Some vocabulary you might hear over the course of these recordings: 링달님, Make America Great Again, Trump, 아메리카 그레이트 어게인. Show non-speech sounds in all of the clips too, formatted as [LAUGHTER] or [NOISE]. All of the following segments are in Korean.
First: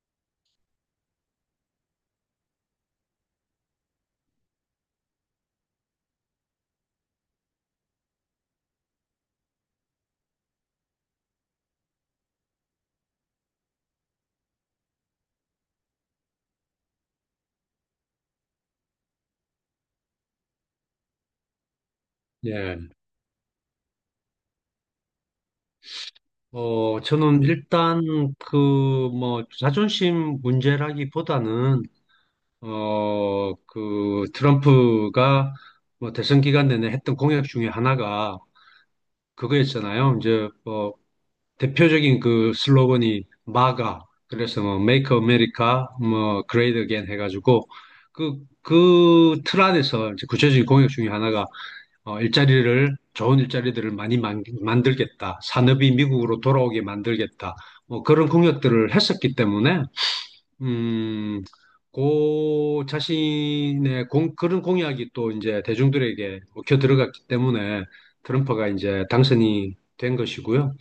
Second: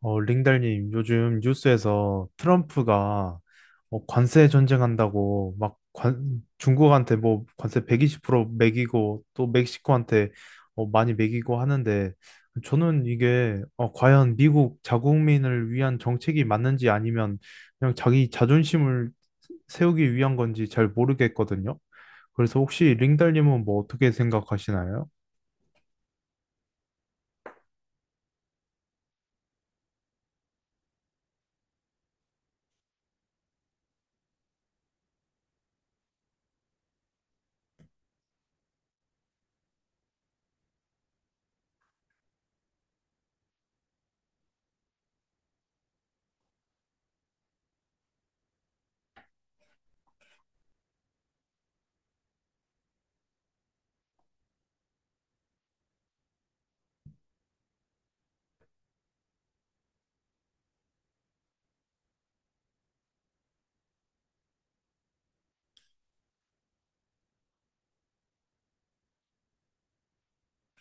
링달님, 요즘 뉴스에서 트럼프가 관세 전쟁한다고 막 중국한테 뭐 관세 120% 매기고 또 멕시코한테 많이 매기고 하는데 저는 이게 과연 미국 자국민을 위한 정책이 맞는지 아니면 그냥 자기 자존심을 세우기 위한 건지 잘 모르겠거든요. 그래서 예, 혹시 링달님은 뭐 어떻게 생각하시나요? 저는 일단 그 자존심 문제라기보다는 그 트럼프가 뭐 대선 기간 내내 했던 공약 중에 하나가 그거였잖아요. 이제 뭐 대표적인 그 슬로건이 마가, 그래서 뭐 Make America 뭐 Great Again 해가지고 그 틀 안에서 이제 구체적인 공약 중에 하나가 일자리를, 좋은 일자리들을 많이 들겠다. 산업이 미국으로 돌아오게 만들겠다. 뭐 그런 공약들을 했었기 때문에, 음, 고 자신의 그런 공약이 또 이제 대중들에게 먹혀 들어갔기 때문에 트럼프가 이제 당선이 된 것이고요.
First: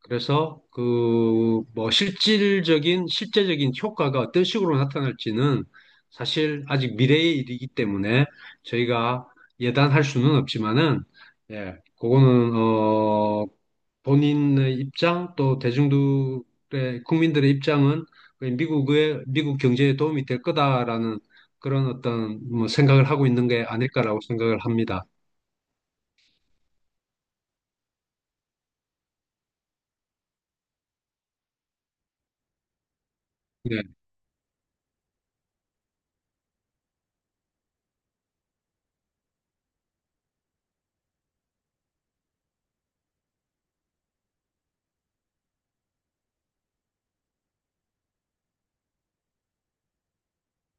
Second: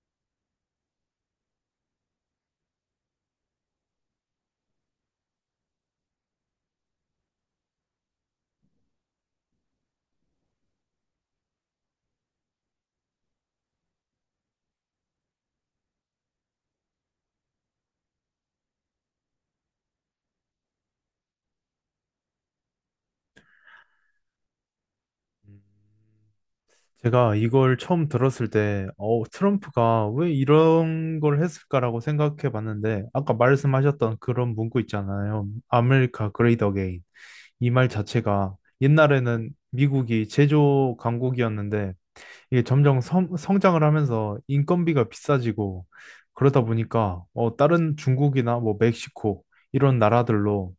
그래서 그 뭐 실질적인 실제적인 효과가 어떤 식으로 나타날지는 사실 아직 미래의 일이기 때문에 저희가 예단할 수는 없지만은, 예, 그거는 본인의 입장, 또 대중들의 국민들의 입장은 그 미국의 미국 경제에 도움이 될 거다라는 그런 어떤 뭐 생각을 하고 있는 게 아닐까라고 생각을 합니다. 제가 이걸 처음 들었을 때, 트럼프가 왜 이런 걸 했을까라고 생각해 봤는데, 아까 네. 말씀하셨던 그런 문구 있잖아요. 아메리카 그레이트 어게인. 이 말 자체가 옛날에는 미국이 제조 강국이었는데, 이게 점점 성장을 하면서 인건비가 비싸지고, 그러다 보니까, 다른 중국이나 뭐 멕시코, 이런 나라들로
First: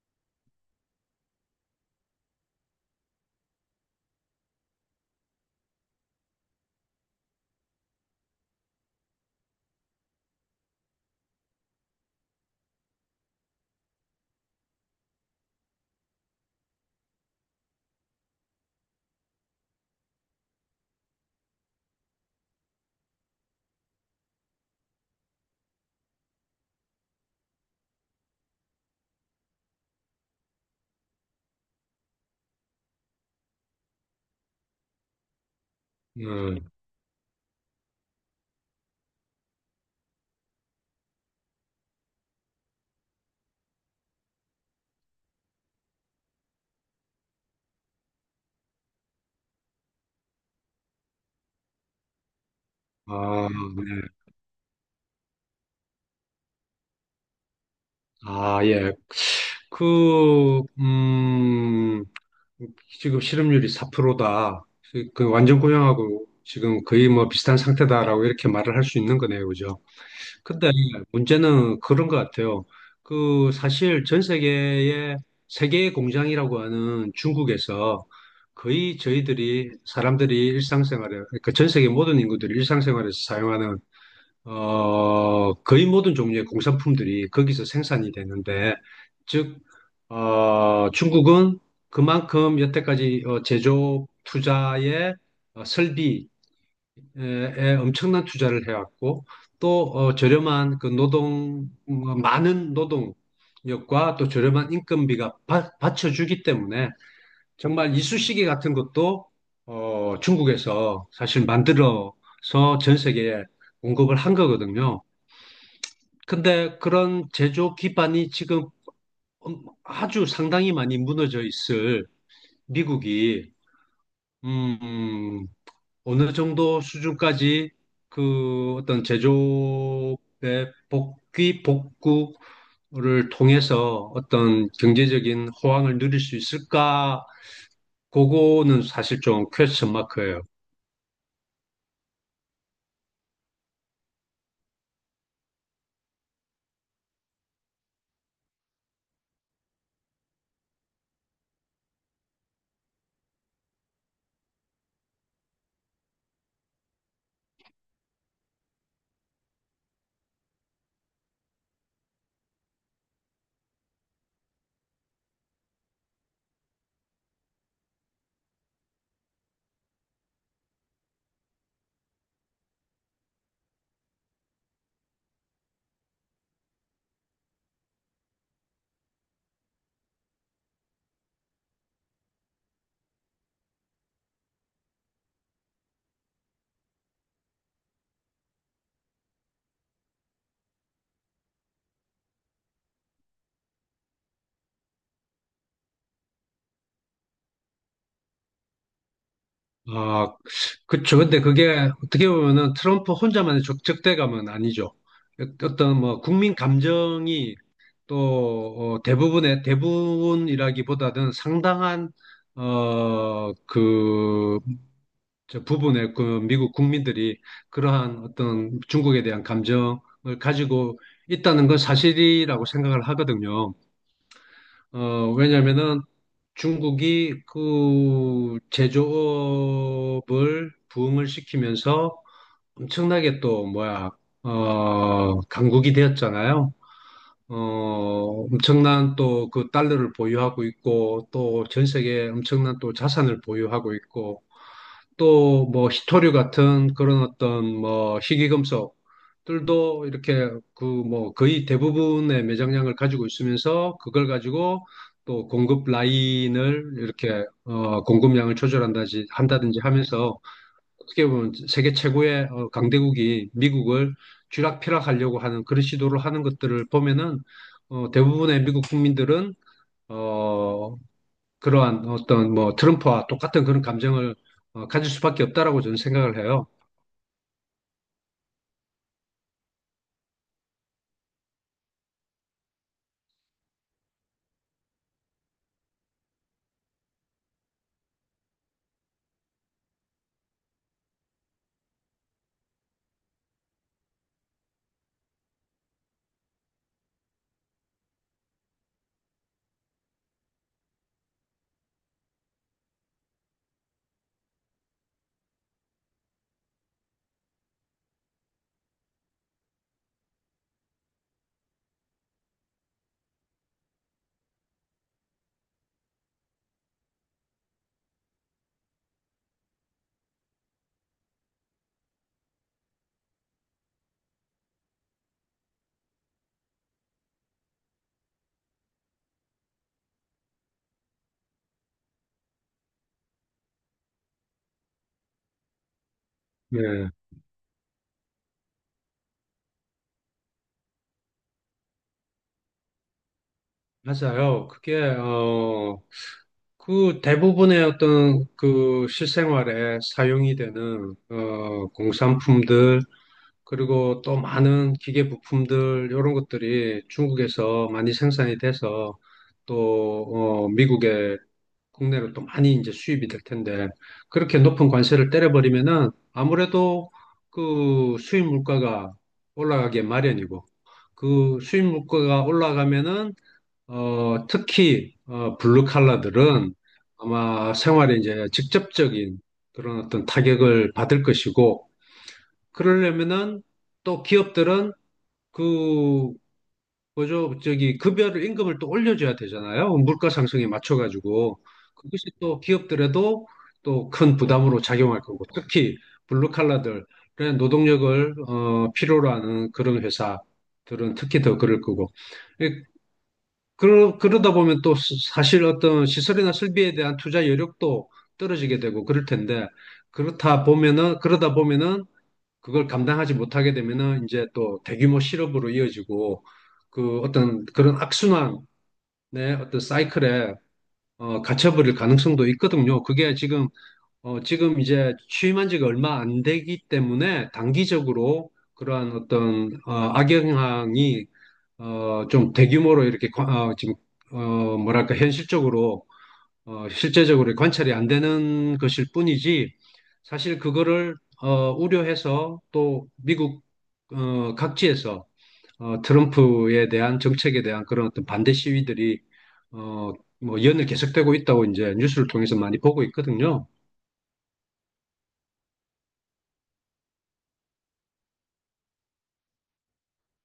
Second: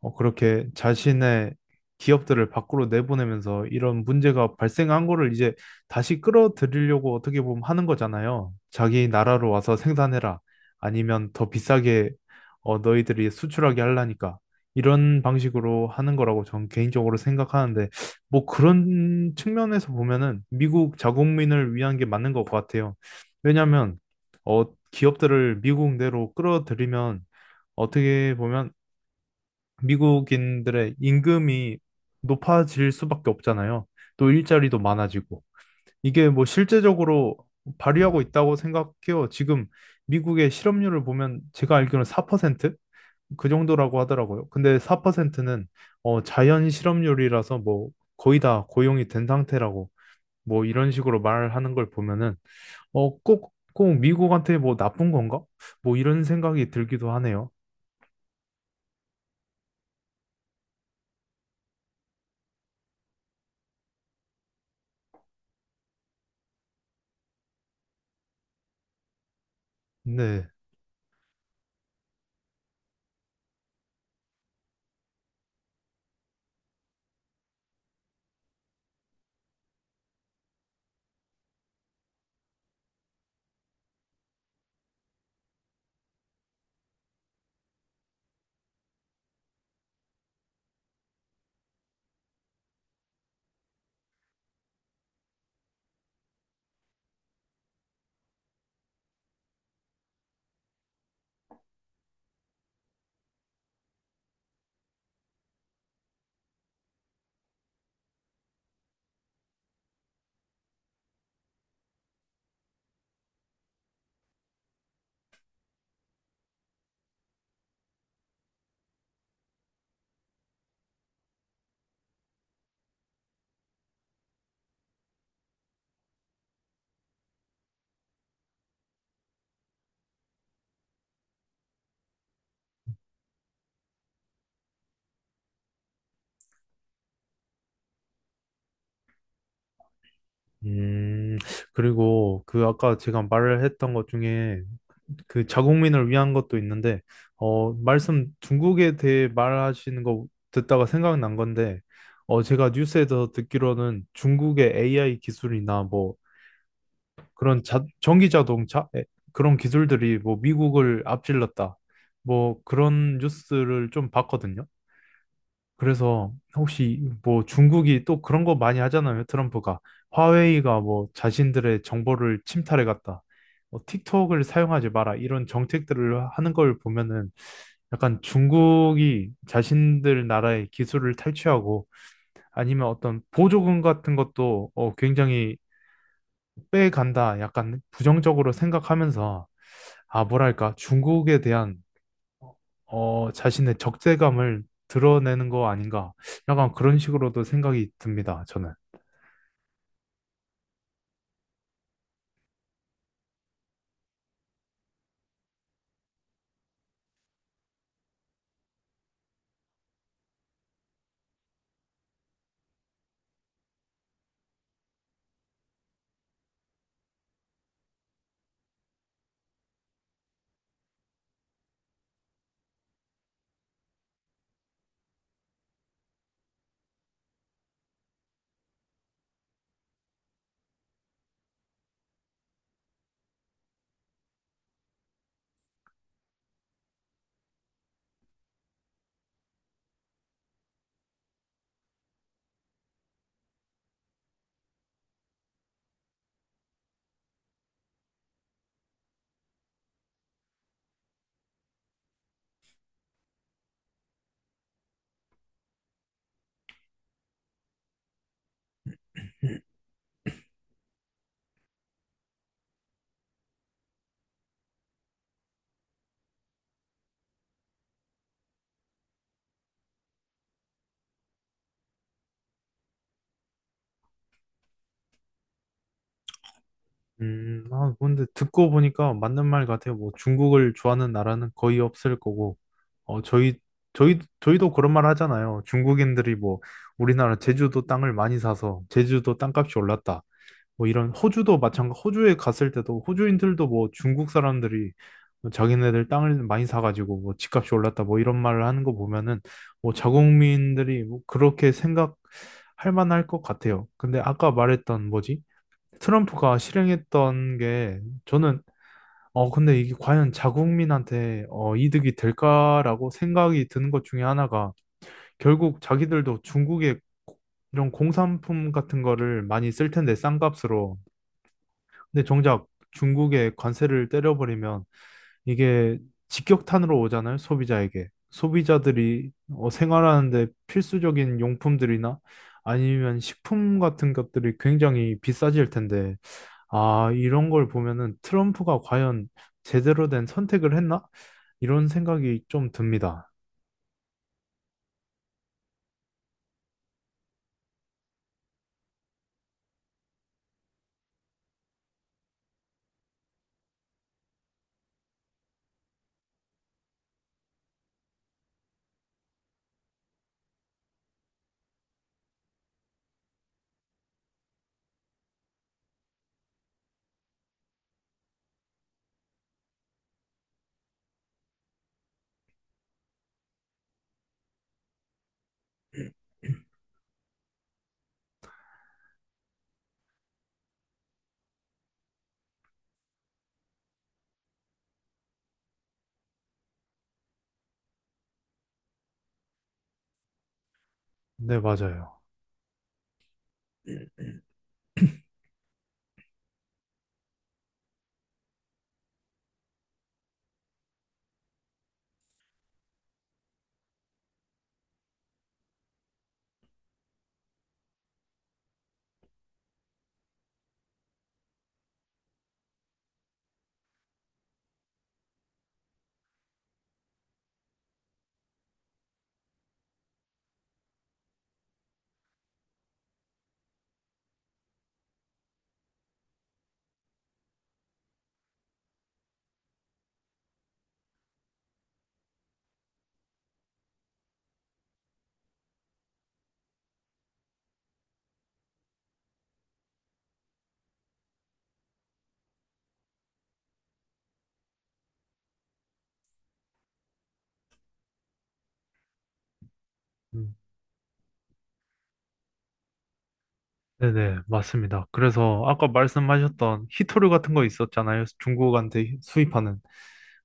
그렇게 자신의 기업들을 밖으로 내보내면서 이런 문제가 발생한 거를 이제 다시 끌어들이려고 어떻게 보면 하는 거잖아요. 자기 나라로 와서 생산해라. 아니면 더 비싸게 너희들이 수출하게 하려니까. 이런 방식으로 하는 거라고 저는 개인적으로 생각하는데, 뭐 그런 측면에서 보면은 미국 자국민을 위한 게 맞는 것 같아요. 왜냐하면 어, 기업들을 미국 내로 끌어들이면 어떻게 보면 미국인들의 임금이 높아질 수밖에 없잖아요. 또 일자리도 많아지고. 이게 뭐 음, 실제적으로 발휘하고 있다고 생각해요. 지금 미국의 실업률을 보면 제가 알기로는 4% 정도라고 하더라고요. 근데 4%는 자연 실업률이라서 뭐 거의 다 고용이 된 상태라고 뭐 이런 식으로 말하는 걸 보면은 아, 꼭 네. 미국한테 뭐 나쁜 건가? 뭐 이런 생각이 들기도 하네요. 아, 예. 그, 음, 지금 실업률이 4%다. 그 완전 고용하고 지금 거의 뭐 비슷한 상태다라고 이렇게 말을 할 수 있는 거네요. 그죠? 네. 근데 문제는 그런 것 같아요. 그 사실 전 세계의 세계의 공장이라고 하는 중국에서 거의 저희들이 사람들이 일상생활에, 그러니까 전 세계 모든 인구들이 일상생활에서 사용하는 거의 모든 종류의 공산품들이 거기서 생산이 되는데, 즉, 중국은 그만큼 여태까지 제조 투자에 설비에 엄청난 투자를 해왔고, 또 저렴한 많은 노동력과 또 저렴한 인건비가 받쳐주기 때문에 정말 이쑤시개 같은 것도 중국에서 사실 만들어서 전 세계에 공급을 한 거거든요. 근데 그런 제조 기반이 지금 아주 상당히 많이 무너져 있을, 미국이 음, 음, 어느 정도 수준까지 그 어떤 제조업의 복귀 복구를 통해서 어떤 경제적인 호황을 누릴 수 있을까? 그거는 사실 좀 퀘스천 마크예요. 음, 그리고 그 아까 제가 말을 했던 것 중에 그 자국민을 위한 것도 있는데, 말씀 중국에 대해 말하시는 거 듣다가 생각난 건데, 제가 뉴스에서 듣기로는 중국의 AI 기술이나 뭐 그런 전기 자동차 에, 그런 기술들이 뭐 미국을 앞질렀다. 뭐 그런 뉴스를 좀 봤거든요. 그래서 혹시 뭐 중국이 또 그런 거 많이 하잖아요. 트럼프가 화웨이가 뭐 자신들의 정보를 침탈해 갔다. 뭐 틱톡을 사용하지 마라. 이런 정책들을 하는 걸 보면은 약간 중국이 자신들 나라의 기술을 탈취하고 아니면 어떤 보조금 같은 것도 굉장히 빼간다. 약간 부정적으로 생각하면서 아, 뭐랄까, 중국에 대한 자신의 적대감을 드러내는 거 아닌가. 약간 그런 식으로도 생각이 듭니다, 저는. 아, 그쵸. 근데 그게 어떻게 보면은 트럼프 혼자만의 적대감은 아니죠. 어떤 뭐 국민 감정이 또 대부분의 대부분이라기보다는 상당한 어, 그, 저 부분의 그 미국 국민들이 그러한 어떤 중국에 대한 감정을 가지고 있다는 건 사실이라고 생각을 하거든요. 왜냐면은 중국이 그 제조업을 부흥을 시키면서 엄청나게 또 뭐야, 강국이 되었잖아요. 어, 엄청난 또 그 달러를 보유하고 있고, 또 전 세계에 엄청난 또 자산을 보유하고 있고, 또 뭐 희토류 같은 그런 어떤 뭐 희귀금속들도 이렇게 그 뭐 거의 대부분의 매장량을 가지고 있으면서 그걸 가지고 또 공급 라인을 이렇게 어 공급량을 조절한다지 한다든지 하면서 어떻게 보면 세계 최고의 강대국이 미국을 쥐락펴락하려고 하는 그런 시도를 하는 것들을 보면은 대부분의 미국 국민들은 어 그러한 어떤 뭐 트럼프와 똑같은 그런 감정을 가질 수밖에 없다라고 저는 생각을 해요. 아, 근데 듣고 보니까 맞는 말 같아요. 뭐 중국을 좋아하는 나라는 거의 없을 거고, 어, 저희, 저희도 그런 말 하잖아요. 중국인들이 뭐 우리나라 제주도 땅을 많이 사서 제주도 땅값이 올랐다. 뭐 이런 호주도 마찬가지 호주에 갔을 때도 호주인들도 뭐 중국 사람들이 뭐 자기네들 땅을 많이 사가지고 뭐 집값이 올랐다 뭐 이런 말을 하는 거 보면은 뭐 자국민들이 뭐 그렇게 생각할 만할 것 같아요. 근데 아까 말했던 뭐지? 트럼프가 실행했던 게 저는 근데 이게 과연 자국민한테 이득이 될까라고 생각이 드는 것 중에 하나가 결국 자기들도 중국의 이런 공산품 같은 거를 많이 쓸 텐데 싼 값으로 근데 정작 중국에 관세를 때려버리면 이게 직격탄으로 오잖아요, 소비자에게. 소비자들이 생활하는데 필수적인 용품들이나 아니면 식품 같은 것들이 굉장히 비싸질 텐데, 아, 네, 이런 걸 보면은 트럼프가 과연 제대로 된 선택을 했나? 이런 생각이 좀 듭니다. 맞아요. 그게 어, 그 대부분의 어떤 그 실생활에 사용이 되는 공산품들, 그리고 또 많은 기계 부품들 이런 것들이 중국에서 많이 생산이 돼서 또 미국에 국내로 또 많이 이제 수입이 될 텐데, 그렇게 높은 관세를 때려버리면은 아무래도 그 수입 물가가 올라가게 마련이고, 그 수입 물가가 올라가면은 특히 블루 칼라들은 아마 생활에 이제 직접적인 그런 어떤 타격을 받을 것이고, 그러려면은 또 기업들은 그 그죠? 저기 급여를 임금을 또 올려줘야 되잖아요. 물가 상승에 네, 맞춰가지고 맞아요. 그것이 또 기업들에도 또 큰 부담으로 작용할 거고, 특히 블루칼라들의 노동력을 필요로 하는 그런 회사들은 특히 더 그럴 거고, 예, 그러다 보면 또 사실 어떤 시설이나 설비에 대한 투자 여력도 떨어지게 되고 그럴 텐데, 그렇다 보면은 그러다 보면은 그걸 감당하지 못하게 되면은 이제 또 대규모 실업으로 이어지고 그 어떤 그런 악순환의 어떤 사이클에 갇혀버릴 가능성도 있거든요. 그게 지금 이제 취임한 지가 얼마 안 되기 때문에 단기적으로 그러한 어떤 악영향이 좀 대규모로 이렇게 지금 뭐랄까, 현실적으로 실제적으로 관찰이 안 되는 것일 뿐이지, 사실 그거를 우려해서 또 미국 각지에서 트럼프에 대한 정책에 대한 그런 어떤 반대 시위들이 어, 음, 뭐 연을 계속되고 있다고 이제 뉴스를 통해서 많이 보고 있거든요. 네네, 맞습니다. 그래서 아까 말씀하셨던 히토류 같은 거 있었잖아요. 중국한테 수입하는.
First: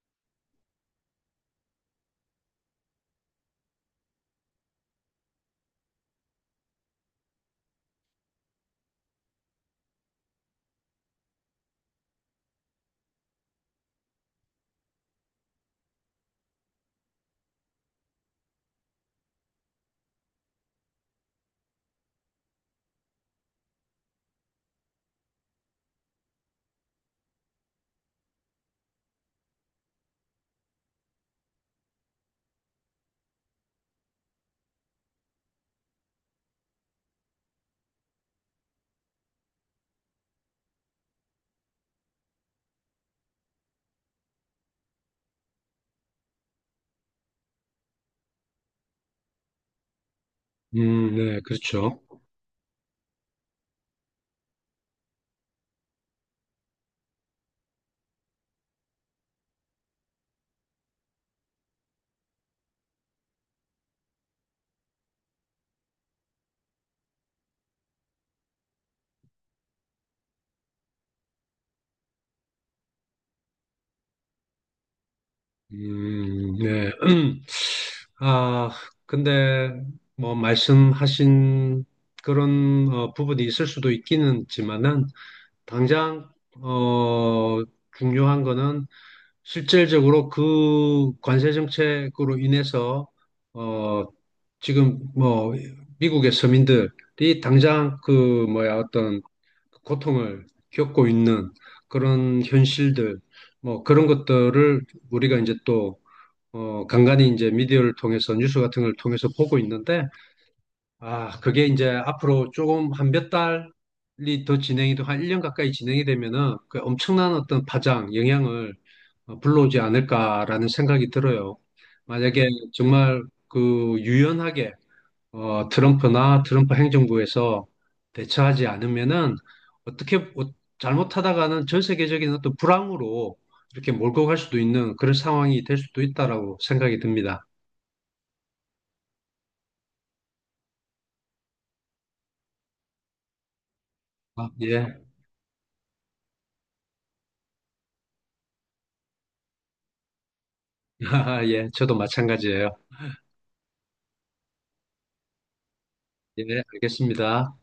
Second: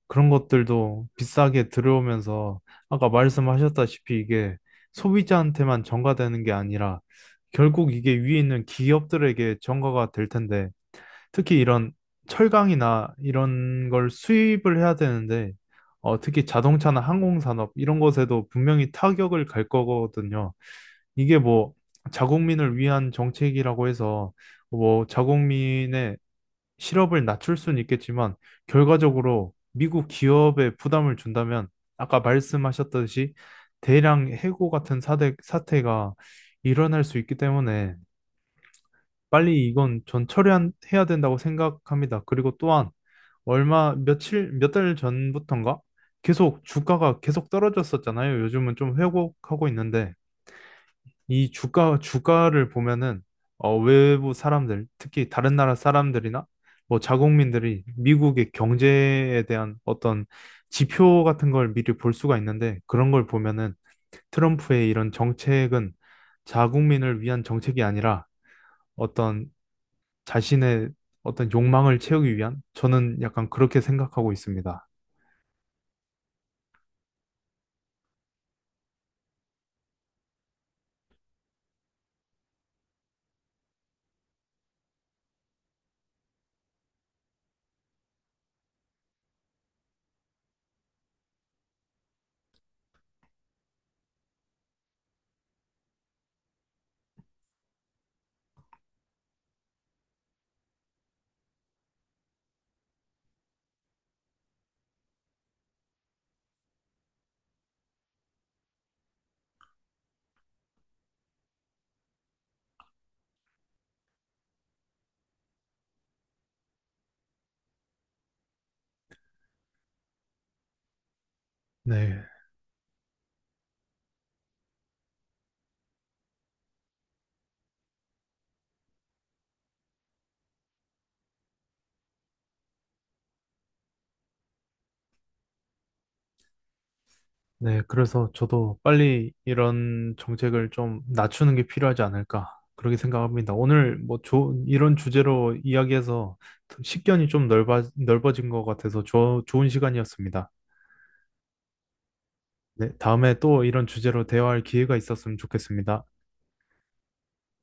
그런 것들도 비싸게 들어오면서 아까 말씀하셨다시피 이게 소비자한테만 전가되는 게 아니라 결국 이게 위에 있는 기업들에게 전가가 될 텐데 특히 이런 철강이나 이런 걸 수입을 해야 되는데 특히 자동차나 항공산업 이런 것에도 분명히 타격을 갈 거거든요. 이게 뭐 자국민을 위한 정책이라고 해서 뭐 자국민의 실업을 낮출 수는 있겠지만 결과적으로 미국 기업에 부담을 준다면 아까 말씀하셨듯이 대량 해고 같은 사태가 일어날 수 있기 때문에 빨리 이건 전 처리해야 된다고 생각합니다. 그리고 또한 얼마 며칠 몇 달 전부턴가 계속 주가가 계속 떨어졌었잖아요. 요즘은 좀 회복하고 있는데 네, 이 그렇죠. 주가를 보면은, 외부 사람들, 특히 다른 나라 사람들이나, 뭐, 자국민들이 미국의 경제에 대한 어떤 지표 같은 걸 미리 볼 수가 있는데, 그런 걸 보면은 트럼프의 이런 정책은 자국민을 위한 정책이 아니라 어떤 자신의 어떤 욕망을 채우기 위한, 저는 약간 그렇게 생각하고 있습니다. 네. [CLEARS THROAT] 아, 근데 뭐 말씀하신 그런 부분이 있을 수도 있기는 지만은, 당장 어, 중요한 거는 실질적으로 그 관세 정책으로 인해서 어, 지금 뭐 미국의 서민들이 당장 그 뭐야 어떤 고통을 겪고 있는 그런 현실들, 뭐 그런 것들을 우리가 이제 또 간간히 이제 미디어를 통해서 뉴스 같은 걸 통해서 보고 있는데, 아, 그게 이제 앞으로 조금 한 몇 달이 더 한 1년 가까이 진행이 되면은 그 엄청난 어떤 파장, 영향을 불러오지 않을까라는 생각이 들어요. 네. 만약에 정말 그 유연하게 트럼프 행정부에서 대처하지 않으면은, 어떻게 잘못하다가는 전 세계적인 어떤 불황으로 이렇게 몰고 갈 수도 있는 그런 상황이 될 수도 있다라고 생각이 듭니다. 네, 그래서 저도 빨리 이런 정책을 좀 낮추는 게 필요하지 않을까, 그렇게 생각합니다. 오늘 뭐 아, 이런 예. 주제로 이야기해서 식견이 좀 넓어진 것 같아서 좋은 시간이었습니다. [LAUGHS] 예, 저도 마찬가지예요. 네, 다음에 또 이런 주제로 대화할 기회가 있었으면 좋겠습니다. 예, 알겠습니다.